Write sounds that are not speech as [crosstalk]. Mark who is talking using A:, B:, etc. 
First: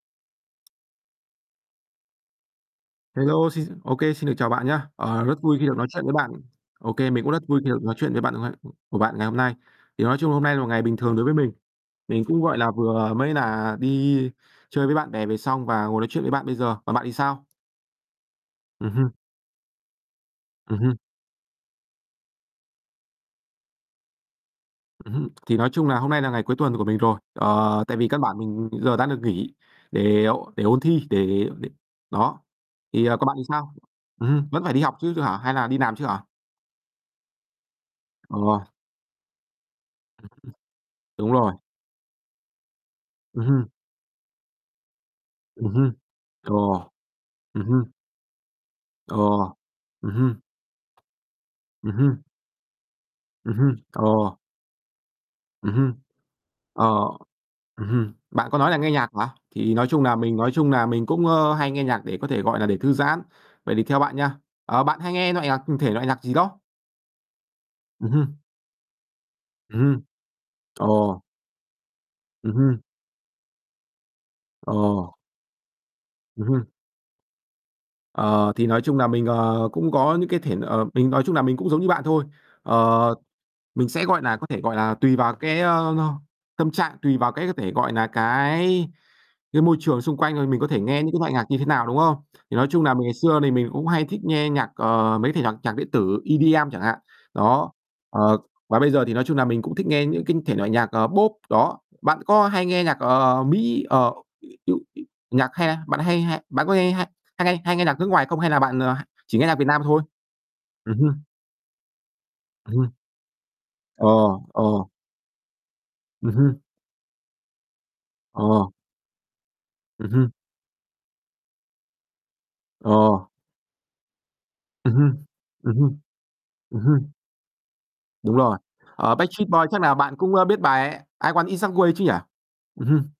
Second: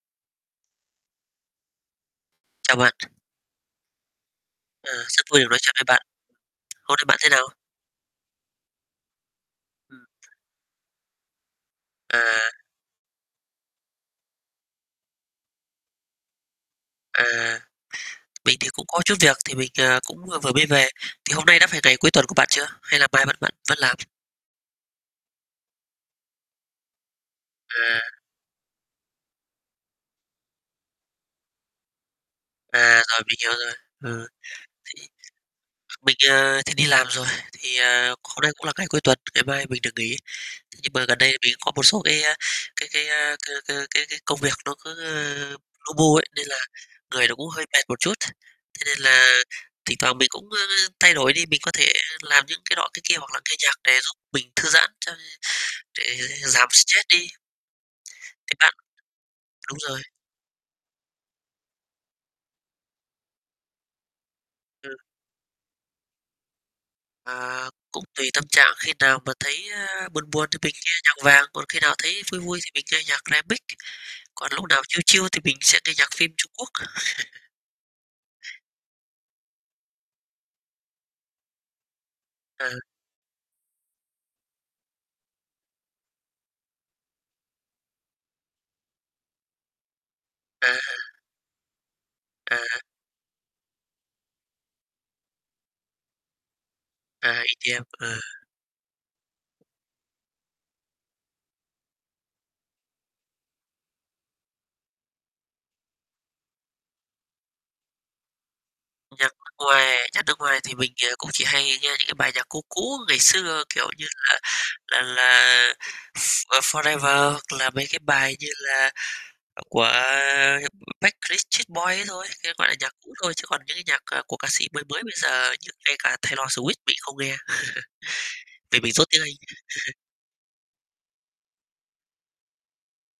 A: Chào bạn.
B: Hello xin ô kê, xin được chào bạn nhá.
A: Ờ, rất
B: Ờ, rất
A: vui được
B: vui
A: nói
B: khi
A: chuyện
B: được
A: với
B: nói chuyện
A: bạn.
B: với bạn. Ô
A: Hôm nay
B: kê,
A: bạn
B: mình
A: thế
B: cũng rất
A: nào?
B: vui khi được nói chuyện với bạn ngày của bạn ngày hôm nay.
A: Ừm.
B: Thì nói chung hôm nay là một ngày bình thường đối với mình.
A: À.
B: Mình cũng, gọi là, vừa mới là đi chơi với bạn bè về xong và ngồi nói chuyện với bạn bây giờ. Còn bạn thì
A: À,
B: sao?
A: mình thì cũng
B: Ừm
A: có
B: hưm.
A: chút việc, thì mình, ờ, cũng vừa mới
B: Ừm
A: về,
B: hưm.
A: thì hôm nay đã phải ngày cuối tuần của bạn chưa, hay là mai bạn vẫn vẫn làm?
B: Ừm hưm. Thì nói chung là hôm nay là ngày cuối tuần của mình rồi, ờ, tại vì căn
A: À.
B: bản mình giờ đã được nghỉ để ôn để ôn thi, để để đó.
A: À,
B: Thì, ờ,
A: rồi,
B: còn bạn
A: mình
B: thì
A: hiểu
B: sao?
A: rồi, ừm.
B: Ừm hưm, vẫn phải đi học
A: Thì
B: chứ hả, hay là đi làm chứ
A: mình,
B: hả?
A: ờ, thì đi làm rồi, thì, à, hôm nay
B: Ồ.
A: cũng là ngày cuối tuần, ngày mai mình được nghỉ.
B: Ừm, ừm.
A: Nhưng mà gần
B: Đúng
A: đây
B: rồi.
A: mình có một số cái, à, cái cái, à,
B: Ừm
A: c c
B: hưm.
A: cái cái công việc nó cứ, ơ,
B: Ừm hưm.
A: lu bu ấy nên là
B: Ồ.
A: người nó cũng
B: Ừm
A: hơi mệt
B: hưm.
A: một chút. Thế nên là
B: Ồ.
A: thỉnh
B: Ừm
A: thoảng mình
B: hưm.
A: cũng, ơ, thay đổi đi, mình có
B: Ừm
A: thể
B: hưm.
A: làm những cái nọ cái kia hoặc là
B: Ừm
A: nghe nhạc
B: hưm.
A: để giúp
B: Ồ.
A: mình thư giãn cho
B: Ừm hưm.
A: để giảm
B: Ờ.
A: stress đi.
B: Ừm hưm, bạn
A: Thế
B: có nói
A: bạn
B: là nghe nhạc hả? Thì
A: đúng
B: nói
A: rồi.
B: chung nà mình nói chung nà mình cũng, ơ, hay nghe nhạc để có thể, gọi nà, để thư giãn. Vậy thì theo bạn nha, ờ,
A: Ừm.
B: bạn hay nghe loại nhạc thể loại nhạc gì đó?
A: À, cũng
B: Ừm
A: tùy
B: hưm.
A: tâm trạng, khi nào mà thấy,
B: Ừm hưm.
A: a, buồn buồn thì mình nghe
B: Ồ.
A: nhạc Vàng, còn khi nào thấy vui
B: Ừm
A: vui thì
B: hưm.
A: mình nghe nhạc Remix, còn lúc nào chill
B: Ồ.
A: chill thì mình sẽ nghe nhạc phim
B: Ừm
A: Trung Quốc.
B: hưm.
A: [chuckles]
B: Ờ, thì nói chung nà mình, ờ, cũng có những cái thể ờ, mình nói chung nà mình cũng giống như bạn thôi.
A: À.
B: Ờ, mình sẽ, gọi nà, có thể, gọi là, tùy vào cái, ơ, tâm trạng, tùy vào cái có thể, gọi nà, cái cái môi trường xung quanh rồi mình có
A: À.
B: thể nghe những cái loại nhạc như thế nào, đúng không?
A: À
B: Thì nói
A: há.
B: chung là mình ngày xưa thì mình cũng hay thích nghe nhạc, ờ, mấy cái thể nhạc nhạc điện tử EDM chẳng hạn.
A: À,
B: Đó,
A: EDM. Ờ.
B: ờ, và bây giờ thì nói chung nà mình cũng thích nghe những cái thể loại nhạc, ờ, Pop đó. Bạn có hay nghe nhạc, ờ, Mỹ, ờ, [unintelligible] nhạc hay bạn hay hay bạn có nghe hay hay nghe hay nghe nhạc nước ngoài không, hay là bạn, ờ,
A: Nhạc
B: chỉ nghe
A: nước
B: nhạc Việt Nam thôi?
A: ngoài nhạc nước ngoài thì mình,
B: Ừm
A: ờ,
B: hưm.
A: cũng chỉ hay nghe những cái bài nhạc cũ
B: Ừm.
A: cũ ngày xưa, kiểu như là
B: Ồ, ồ.
A: là là,
B: Ừm
A: s
B: hưm.
A: ờ, Forever hoặc là mấy cái bài như
B: Ồ.
A: là, ờ, của,
B: Ừm hưm.
A: ờ, Backstreet Boys ấy thôi, gọi là, nhạc cũ
B: Ồ.
A: thôi. Chứ còn những cái nhạc, ờ, của ca sĩ mới
B: Ừm
A: mới bây
B: hưm.
A: giờ như
B: Ừm
A: ngay
B: hưm.
A: cả Taylor Swift
B: Ừm
A: mình
B: hưm.
A: không nghe,
B: Đúng
A: [chuckles]
B: rồi.
A: vì mình dốt
B: Ờ,
A: tiếng Anh.
B: Backstreet Boys, chắc là
A: [chuckles]
B: bạn cũng, ơ, biết bài "I Want It That Way" chứ nhỉ? Ừm hưm.